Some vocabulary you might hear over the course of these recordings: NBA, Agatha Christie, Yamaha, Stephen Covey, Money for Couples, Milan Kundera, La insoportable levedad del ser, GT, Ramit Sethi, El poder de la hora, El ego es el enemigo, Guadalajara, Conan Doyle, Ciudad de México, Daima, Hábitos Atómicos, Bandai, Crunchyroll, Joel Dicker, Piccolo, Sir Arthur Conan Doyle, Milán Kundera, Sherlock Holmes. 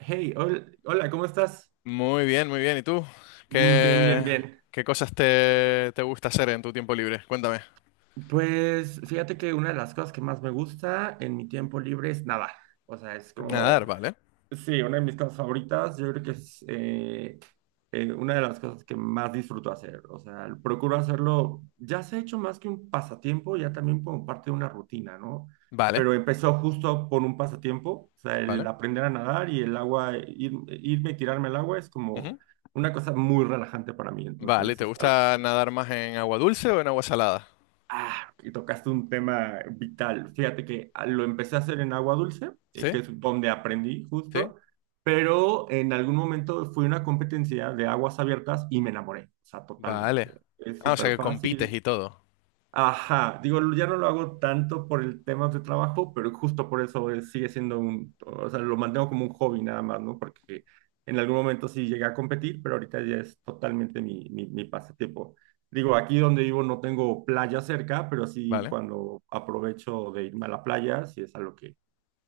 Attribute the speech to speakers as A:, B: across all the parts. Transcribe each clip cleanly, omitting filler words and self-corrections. A: Hey, hola, ¿cómo estás?
B: Muy bien, muy bien. ¿Y tú?
A: Bien, bien,
B: ¿Qué,
A: bien.
B: qué cosas te gusta hacer en tu tiempo libre? Cuéntame.
A: Pues fíjate que una de las cosas que más me gusta en mi tiempo libre es nadar. O sea, es
B: Nadar,
A: como.
B: vale.
A: Sí, una de mis cosas favoritas, yo creo que es una de las cosas que más disfruto hacer. O sea, procuro hacerlo, ya se ha hecho más que un pasatiempo, ya también como parte de una rutina, ¿no?
B: Vale,
A: Pero empezó justo por un pasatiempo, o sea, el
B: vale.
A: aprender a nadar y el agua, irme y tirarme al agua es como
B: Ujú.
A: una cosa muy relajante para mí.
B: Vale,
A: Entonces,
B: ¿te
A: es algo.
B: gusta nadar más en agua dulce o en agua salada?
A: Ah, y tocaste un tema vital. Fíjate que lo empecé a hacer en agua dulce,
B: ¿Sí?
A: que es donde aprendí
B: ¿Sí?
A: justo, pero en algún momento fui a una competencia de aguas abiertas y me enamoré, o sea,
B: Vale.
A: totalmente. Es
B: Ah, o sea
A: súper
B: que compites
A: fácil.
B: y todo.
A: Ajá, digo, ya no lo hago tanto por el tema de trabajo, pero justo por eso sigue siendo un, o sea, lo mantengo como un hobby nada más, ¿no? Porque en algún momento sí llegué a competir, pero ahorita ya es totalmente mi pasatiempo. Digo, aquí donde vivo no tengo playa cerca, pero sí
B: Vale.
A: cuando aprovecho de irme a la playa, sí es algo que,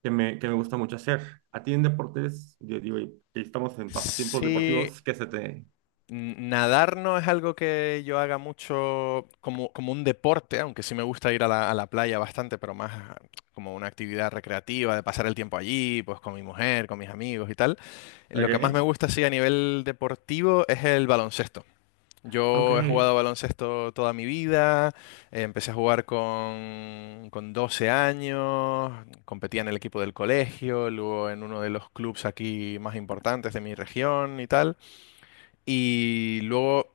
A: que me gusta mucho hacer. A ti en deportes, yo digo, y estamos en pasatiempos
B: Sí,
A: deportivos, ¿qué se te...?
B: Nadar no es algo que yo haga mucho como, como un deporte, aunque sí me gusta ir a la playa bastante, pero más como una actividad recreativa, de pasar el tiempo allí, pues con mi mujer, con mis amigos y tal. Lo que más me
A: ¿Ok?
B: gusta, sí, a nivel deportivo es el baloncesto.
A: Ok,
B: Yo he jugado baloncesto toda mi vida, empecé a jugar con 12 años, competía en el equipo del colegio, luego en uno de los clubes aquí más importantes de mi región y tal. Y luego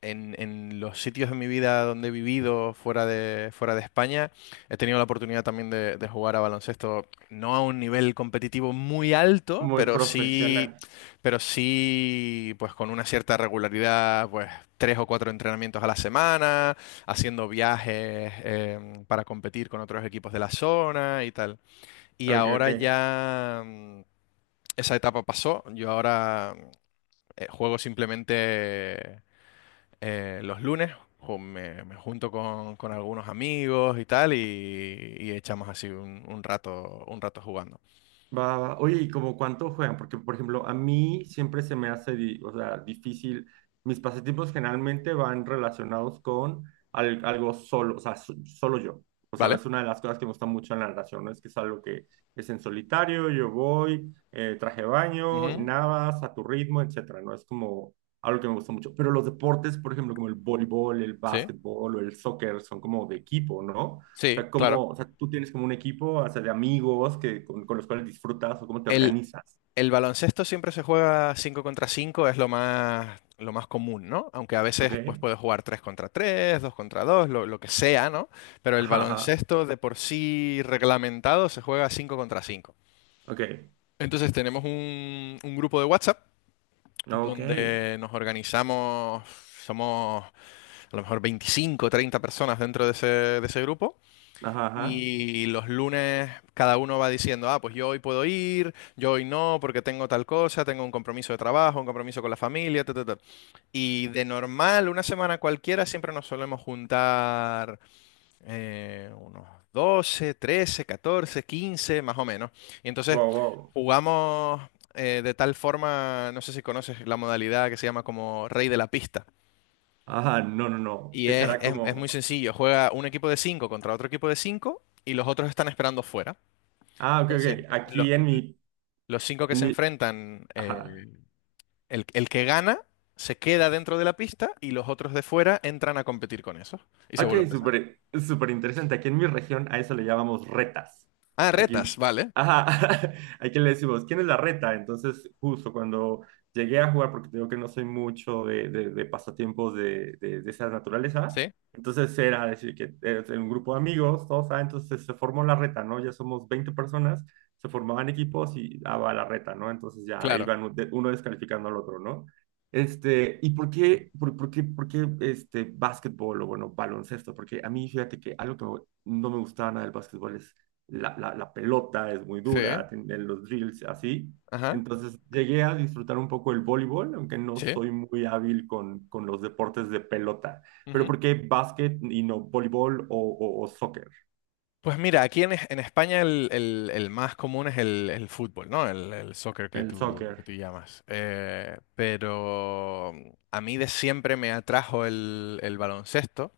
B: en los sitios de mi vida donde he vivido fuera de España, he tenido la oportunidad también de jugar a baloncesto, no a un nivel competitivo muy alto,
A: muy profesional.
B: pero sí, pues con una cierta regularidad, pues tres o cuatro entrenamientos a la semana, haciendo viajes para competir con otros equipos de la zona y tal. Y
A: Ok,
B: ahora
A: ok.
B: ya esa etapa pasó, yo ahora juego simplemente los lunes me junto con algunos amigos y tal y echamos así un rato, un rato jugando.
A: Va, va. Oye, ¿y como cuánto juegan? Porque, por ejemplo, a mí siempre se me hace, o sea, difícil. Mis pasatiempos generalmente van relacionados con algo solo, o sea, solo yo. O sea,
B: ¿Vale?
A: es una de las cosas que me gusta mucho en la narración, ¿no? Es que es algo que es en solitario, yo voy, traje baño, y
B: Ujú.
A: nadas a tu ritmo, etcétera, ¿no? Es como algo que me gusta mucho. Pero los deportes, por ejemplo, como el voleibol, el
B: Sí,
A: básquetbol o el soccer, son como de equipo, ¿no? O
B: sí,
A: sea,
B: claro.
A: cómo, o sea, tú tienes como un equipo, o sea, de amigos que, con los cuales disfrutas o cómo te
B: El,
A: organizas.
B: el baloncesto siempre se juega 5 contra cinco, es lo más común, ¿no? Aunque a veces
A: ¿Ok?
B: pues, puedes jugar 3 contra tres, 2 contra dos, lo que sea, ¿no? Pero el
A: Ajá, ajá.
B: baloncesto de por sí reglamentado se juega 5 contra cinco.
A: Ok.
B: Entonces tenemos un grupo de WhatsApp
A: Ok.
B: donde nos organizamos, somos a lo mejor 25 o 30 personas dentro de ese grupo.
A: Ajá, ajá.
B: Y los lunes cada uno va diciendo: "Ah, pues yo hoy puedo ir, yo hoy no, porque tengo tal cosa, tengo un compromiso de trabajo, un compromiso con la familia, ta, ta, ta". Y de normal, una semana cualquiera, siempre nos solemos juntar unos 12, 13, 14, 15 más o menos. Y entonces
A: Wow, wow.
B: jugamos de tal forma, no sé si conoces la modalidad que se llama como Rey de la Pista.
A: Ajá, no, no, no.
B: Y
A: Que
B: es,
A: será
B: es
A: como.
B: muy sencillo, juega un equipo de 5 contra otro equipo de 5 y los otros están esperando fuera.
A: Ah, ok,
B: Entonces,
A: ok.
B: lo-
A: Aquí en mi,
B: los 5 que
A: en
B: se
A: mi.
B: enfrentan,
A: Ajá.
B: el que gana se queda dentro de la pista y los otros de fuera entran a competir con esos y se
A: Ok,
B: vuelve a empezar.
A: súper, súper interesante. Aquí en mi región a eso le llamamos retas.
B: Ah,
A: Aquí,
B: retas, vale.
A: ajá, aquí le decimos, ¿quién es la reta? Entonces, justo cuando llegué a jugar, porque te digo que no soy mucho de pasatiempos de esa naturaleza,
B: Sí,
A: entonces era decir que eres un grupo de amigos, todos, ah, entonces se formó la reta, ¿no? Ya somos 20 personas, se formaban equipos y daba la reta, ¿no? Entonces ya
B: claro.
A: iban uno descalificando al otro, ¿no? Este, ¿y por qué este, básquetbol o bueno, baloncesto? Porque a mí, fíjate que algo que no me gustaba nada del básquetbol es la pelota, es muy
B: Sí.
A: dura, tiene los drills, así.
B: Ajá.
A: Entonces llegué a disfrutar un poco el voleibol, aunque no
B: Sí.
A: soy muy hábil con los deportes de pelota. Pero
B: Ujú.
A: ¿por qué básquet y no voleibol o soccer?
B: Pues mira, aquí en, en España el, el más común es el fútbol, ¿no? El soccer
A: El
B: que
A: soccer,
B: tú llamas. Pero a mí de siempre me atrajo el baloncesto.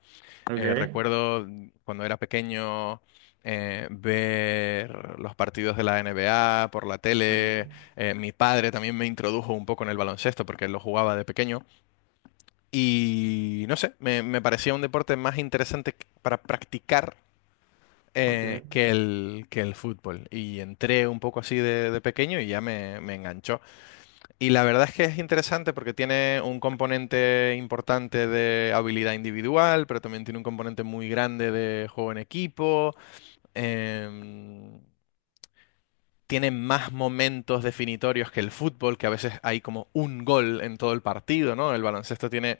A: ¿ok?
B: Recuerdo cuando era pequeño ver los partidos de la NBA por la tele.
A: Ok,
B: Mi padre también me introdujo un poco en el baloncesto porque él lo jugaba de pequeño. Y no sé, me parecía un deporte más interesante para practicar
A: ok.
B: que el fútbol. Y entré un poco así de pequeño y ya me enganchó. Y la verdad es que es interesante porque tiene un componente importante de habilidad individual, pero también tiene un componente muy grande de juego en equipo. em, Tiene más momentos definitorios que el fútbol, que a veces hay como un gol en todo el partido, ¿no? El baloncesto tiene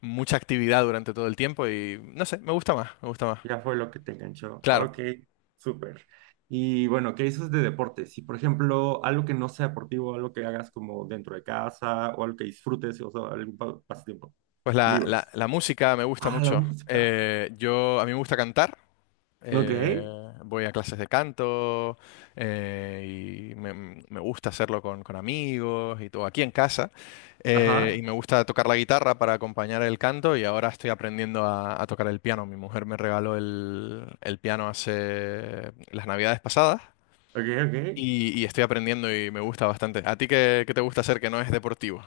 B: mucha actividad durante todo el tiempo y no sé, me gusta más, me gusta más.
A: Ya fue lo que te enganchó.
B: Claro.
A: Ok, súper. Y bueno, ¿qué dices de deportes? Si, por ejemplo, algo que no sea deportivo, algo que hagas como dentro de casa o algo que disfrutes, o sea, algún pasatiempo.
B: Pues la, la-
A: Libros.
B: la música me gusta
A: Ah, la
B: mucho.
A: música.
B: Yo, a mí me gusta cantar.
A: Ok,
B: eh, Voy a clases de canto y me gusta hacerlo con amigos y todo aquí en casa. Y
A: ajá,
B: me gusta tocar la guitarra para acompañar el canto y ahora estoy aprendiendo a tocar el piano. Mi mujer me regaló el piano hace las navidades pasadas
A: ok, ok.
B: y estoy aprendiendo y me gusta bastante. ¿A ti qué, qué te gusta hacer que no es deportivo?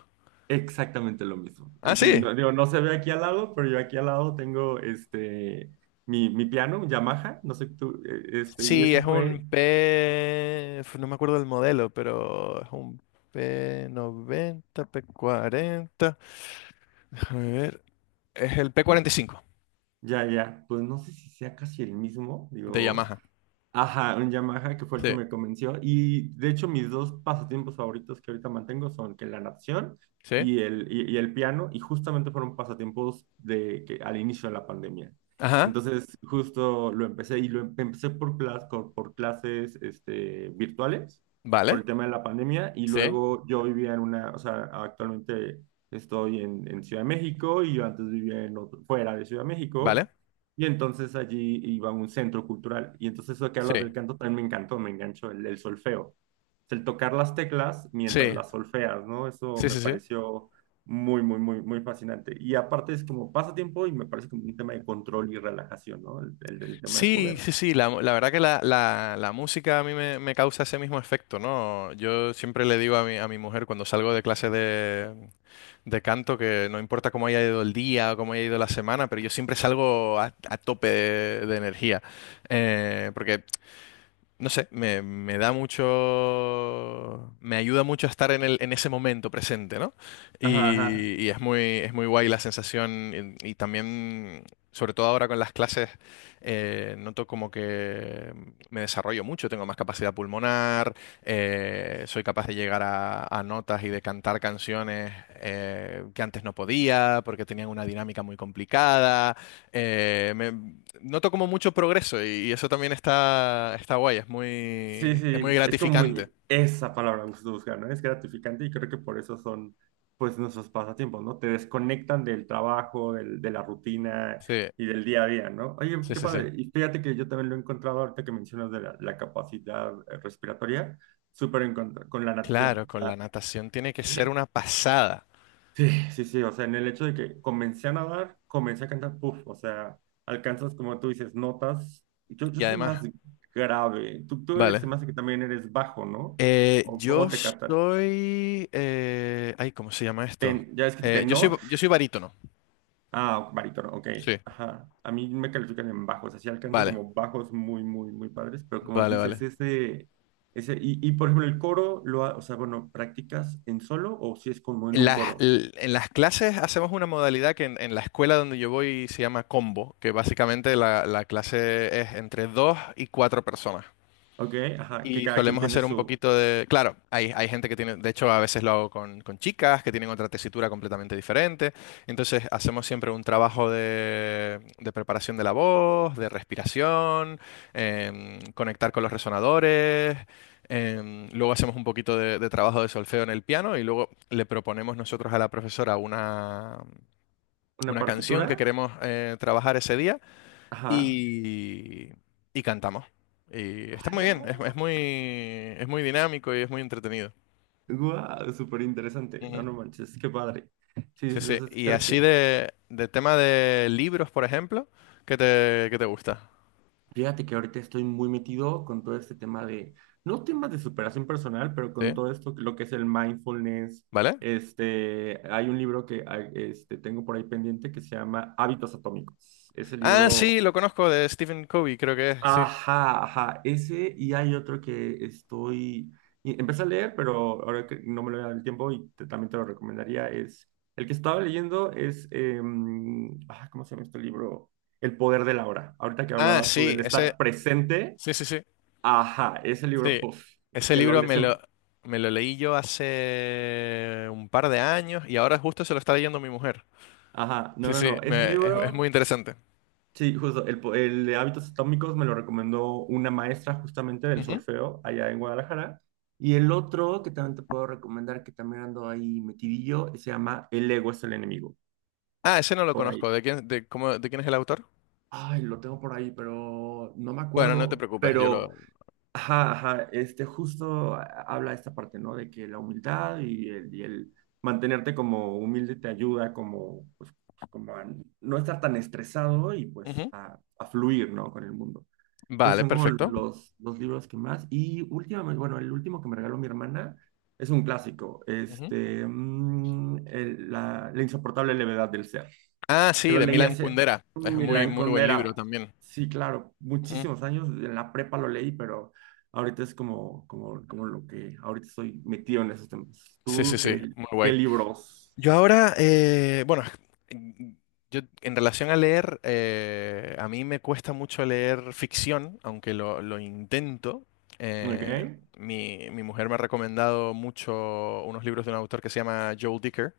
A: Exactamente lo mismo.
B: Ah,
A: Sí,
B: sí.
A: no, digo, no se ve aquí al lado, pero yo aquí al lado tengo este, mi piano, un Yamaha, no sé tú, este, y
B: Sí,
A: eso
B: es
A: fue,
B: un P, uf, no me acuerdo del modelo, pero es un P90, P40. Déjame ver. Es el P45
A: ya, ya, pues no sé si sea casi el mismo,
B: de
A: digo.
B: Yamaha.
A: Ajá, un Yamaha que fue el que
B: Sí,
A: me convenció. Y de hecho, mis dos pasatiempos favoritos que ahorita mantengo son que la natación
B: sí.
A: y el piano, y justamente fueron pasatiempos de que al inicio de la pandemia.
B: Ajá.
A: Entonces, justo lo empecé y lo empecé por, por clases este, virtuales, por
B: Vale.
A: el tema de la pandemia, y
B: Sí.
A: luego yo vivía en una, o sea, actualmente estoy en Ciudad de México y yo antes vivía en fuera de Ciudad de
B: Vale.
A: México. Y entonces allí iba a un centro cultural. Y entonces eso que hablas
B: Sí.
A: del canto también me encantó, me enganchó el solfeo. El tocar las teclas mientras
B: Sí.
A: las solfeas, ¿no? Eso
B: Sí,
A: me
B: sí, sí.
A: pareció muy, muy, muy, muy fascinante. Y aparte es como pasatiempo y me parece como un tema de control y relajación, ¿no? El tema de
B: Sí,
A: poder.
B: sí, sí, la- verdad que la, la música a mí me, me causa ese mismo efecto, ¿no? Yo siempre le digo a mi mujer cuando salgo de clase de canto, que no importa cómo haya ido el día o cómo haya ido la semana, pero yo siempre salgo a tope de energía. Porque no sé, me da mucho, me ayuda mucho a estar en el, en ese momento presente, ¿no?
A: Ajá, ajá.
B: Y es muy guay la sensación y también, sobre todo ahora con las clases, noto como que me desarrollo mucho, tengo más capacidad pulmonar, soy capaz de llegar a notas y de cantar canciones que antes no podía porque tenían una dinámica muy complicada. Noto como mucho progreso y eso también está, está guay,
A: Sí,
B: es muy
A: sí, es como
B: gratificante.
A: muy esa palabra que se busca, ¿no? Es gratificante y creo que por eso son, pues, nuestros pasatiempos, ¿no? Te desconectan del trabajo, de la rutina
B: Sí,
A: y del día a día, ¿no? Oye,
B: sí,
A: qué
B: sí, sí.
A: padre. Y fíjate que yo también lo he encontrado ahorita que mencionas de la capacidad respiratoria, súper con la natación.
B: Claro,
A: O
B: con
A: sea,
B: la natación tiene que ser una pasada.
A: sí, sí, sí, o sea, en el hecho de que comencé a nadar, comencé a cantar, puff, o sea, alcanzas, como tú dices, notas. Yo
B: Y
A: soy más
B: además,
A: grave, tú eres, se
B: vale.
A: me hace que también eres bajo, ¿no? ¿O
B: Yo
A: cómo te catan?
B: soy... ay, ¿cómo se llama esto?
A: Ya es que tenor,
B: Yo soy barítono.
A: ah, barítono, ok,
B: Sí,
A: ajá. A mí me califican en bajos, así alcanzo
B: vale,
A: como bajos muy, muy, muy padres, pero como
B: vale, vale.
A: dices, ese, y por ejemplo, el coro, o sea, bueno, ¿practicas en solo o si es como en un coro?
B: En las clases hacemos una modalidad que en la escuela donde yo voy se llama combo, que básicamente la, la clase es entre dos y cuatro personas.
A: Ok, ajá, que
B: Y
A: cada quien
B: solemos
A: tiene
B: hacer un poquito de... Claro, hay gente que tiene... De hecho, a veces lo hago con chicas que tienen otra tesitura completamente diferente. Entonces, hacemos siempre un trabajo de preparación de la voz, de respiración, conectar con los resonadores. Luego hacemos un poquito de trabajo de solfeo en el piano y luego le proponemos nosotros a la profesora
A: una
B: una canción que
A: partitura.
B: queremos trabajar ese día
A: Ajá.
B: y, y cantamos. Y está muy bien, es muy dinámico y es muy entretenido.
A: Wow, súper interesante. No,
B: Ujú.
A: no manches, qué padre. Sí,
B: Sí, sí.
A: entonces
B: Y
A: creo
B: así
A: que,
B: de tema de libros, por ejemplo, qué te gusta?
A: fíjate que ahorita estoy muy metido con todo este tema de, no temas de superación personal, pero con
B: ¿Sí?
A: todo esto, lo que es el mindfulness.
B: ¿Vale?
A: Este, hay un libro que este, tengo por ahí pendiente que se llama Hábitos Atómicos. Ese
B: Ah,
A: libro.
B: sí, lo conozco de Stephen Covey, creo que es, sí.
A: Ajá, ajá, ese y hay otro que estoy, y empecé a leer, pero ahora que no me lo da el tiempo y también te lo recomendaría, es, el que estaba leyendo es, ¿cómo se llama este libro? El poder de la hora. Ahorita que
B: Ah,
A: hablabas tú
B: sí,
A: del
B: ese,
A: estar presente,
B: sí, sí, sí,
A: ajá, ese libro,
B: sí.
A: puff,
B: Ese
A: que lo
B: libro
A: lees en,
B: me lo leí yo hace un par de años y ahora justo se lo está leyendo mi mujer.
A: ajá, no,
B: Sí,
A: no,
B: sí,
A: no, ese
B: es muy
A: libro...
B: interesante.
A: Sí, justo, el de hábitos atómicos me lo recomendó una maestra justamente del
B: Ujú.
A: solfeo allá en Guadalajara. Y el otro que también te puedo recomendar, que también ando ahí metidillo, se llama El ego es el enemigo,
B: Ah, ese no lo
A: por ahí.
B: conozco. ¿De quién, de, cómo, de quién es el autor?
A: Ay, lo tengo por ahí, pero no me
B: Bueno, no te
A: acuerdo.
B: preocupes, yo
A: Pero,
B: lo...
A: ajá, ajá, este justo habla esta parte, ¿no? De que la humildad y el mantenerte como humilde te ayuda como, pues, pues, como a no estar tan estresado y pues
B: Ujú,
A: a fluir, ¿no? Con el mundo. Entonces
B: vale,
A: son como
B: perfecto.
A: los libros que más. Y últimamente, bueno, el último que me regaló mi hermana es un clásico,
B: Ujú.
A: La insoportable levedad del ser,
B: Ah,
A: que
B: sí,
A: lo
B: de
A: leí
B: Milan
A: hace
B: Kundera. Es muy,
A: Milán
B: muy buen libro
A: Kundera.
B: también.
A: Sí, claro,
B: Ujú.
A: muchísimos años, en la prepa lo leí, pero ahorita es como lo que ahorita estoy metido en esos temas.
B: Sí, sí,
A: ¿Tú
B: sí,
A: qué,
B: muy
A: qué
B: guay.
A: libros?
B: Yo ahora, bueno, en- yo en relación a leer, a mí me cuesta mucho leer ficción, aunque lo intento.
A: ¿Ok?
B: Eh, mi, mi mujer me ha recomendado mucho unos libros de un autor que se llama Joel Dicker,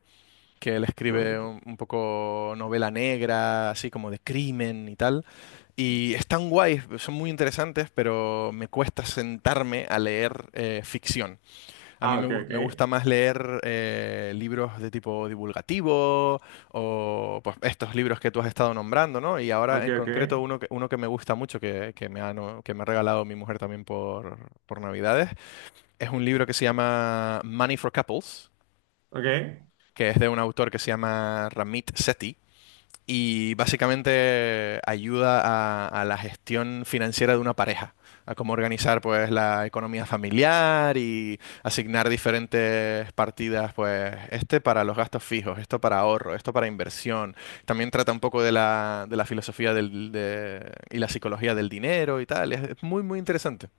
B: que él
A: Yo,
B: escribe
A: ok.
B: un poco novela negra, así como de crimen y tal. Y están guays, son muy interesantes, pero me cuesta sentarme a leer ficción. A mí
A: Ah,
B: me,
A: ok, ok.
B: me gusta más leer libros de tipo divulgativo o pues, estos libros que tú has estado nombrando, ¿no? Y ahora
A: Ok,
B: en
A: ok.
B: concreto uno que me gusta mucho, que me ha, que me ha regalado mi mujer también por Navidades, es un libro que se llama Money for Couples,
A: Ok.
B: que es de un autor que se llama Ramit Sethi y básicamente ayuda a la gestión financiera de una pareja, a cómo organizar pues la economía familiar y asignar diferentes partidas, pues este para los gastos fijos, esto para ahorro, esto para inversión. También trata un poco de la filosofía del, y la psicología del dinero y tal. Es muy, muy interesante.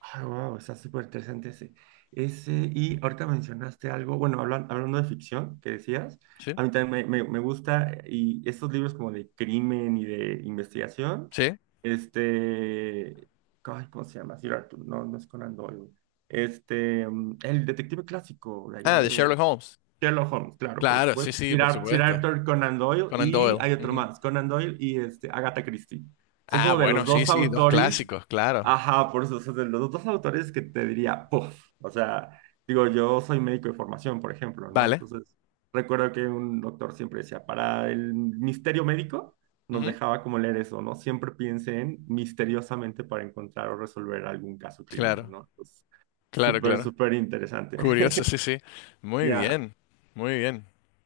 A: Ah, wow, está súper interesante ese. Ese, y ahorita mencionaste algo, bueno, hablando de ficción que decías,
B: ¿Sí?
A: a mí también me gusta, y estos libros como de crimen y de investigación,
B: ¿Sí?
A: este, ay, ¿cómo se llama? Sir Arthur, no, no es Conan Doyle. Este, el detective clásico de allá
B: Ah, de
A: de
B: Sherlock Holmes.
A: Sherlock Holmes, claro, por
B: Claro, sí,
A: supuesto.
B: sí, por
A: Sir
B: supuesto.
A: Arthur Conan Doyle
B: Conan
A: y
B: Doyle.
A: hay otro
B: Ujú.
A: más, Conan Doyle y este, Agatha Christie. Son
B: Ah,
A: como de los
B: bueno, sí,
A: dos
B: sí, dos
A: autores,
B: clásicos, claro.
A: ajá, por eso, o sea, de los dos autores que te diría, puff, o sea, digo, yo soy médico de formación, por ejemplo, ¿no?
B: Vale.
A: Entonces, recuerdo que un doctor siempre decía, para el misterio médico, nos
B: Ujú.
A: dejaba como leer eso, ¿no? Siempre piensen misteriosamente para encontrar o resolver algún caso clínico,
B: Claro,
A: ¿no? Entonces,
B: claro,
A: súper,
B: claro.
A: súper interesante.
B: Curioso, sí, sí. Muy
A: Ya,
B: bien, muy bien.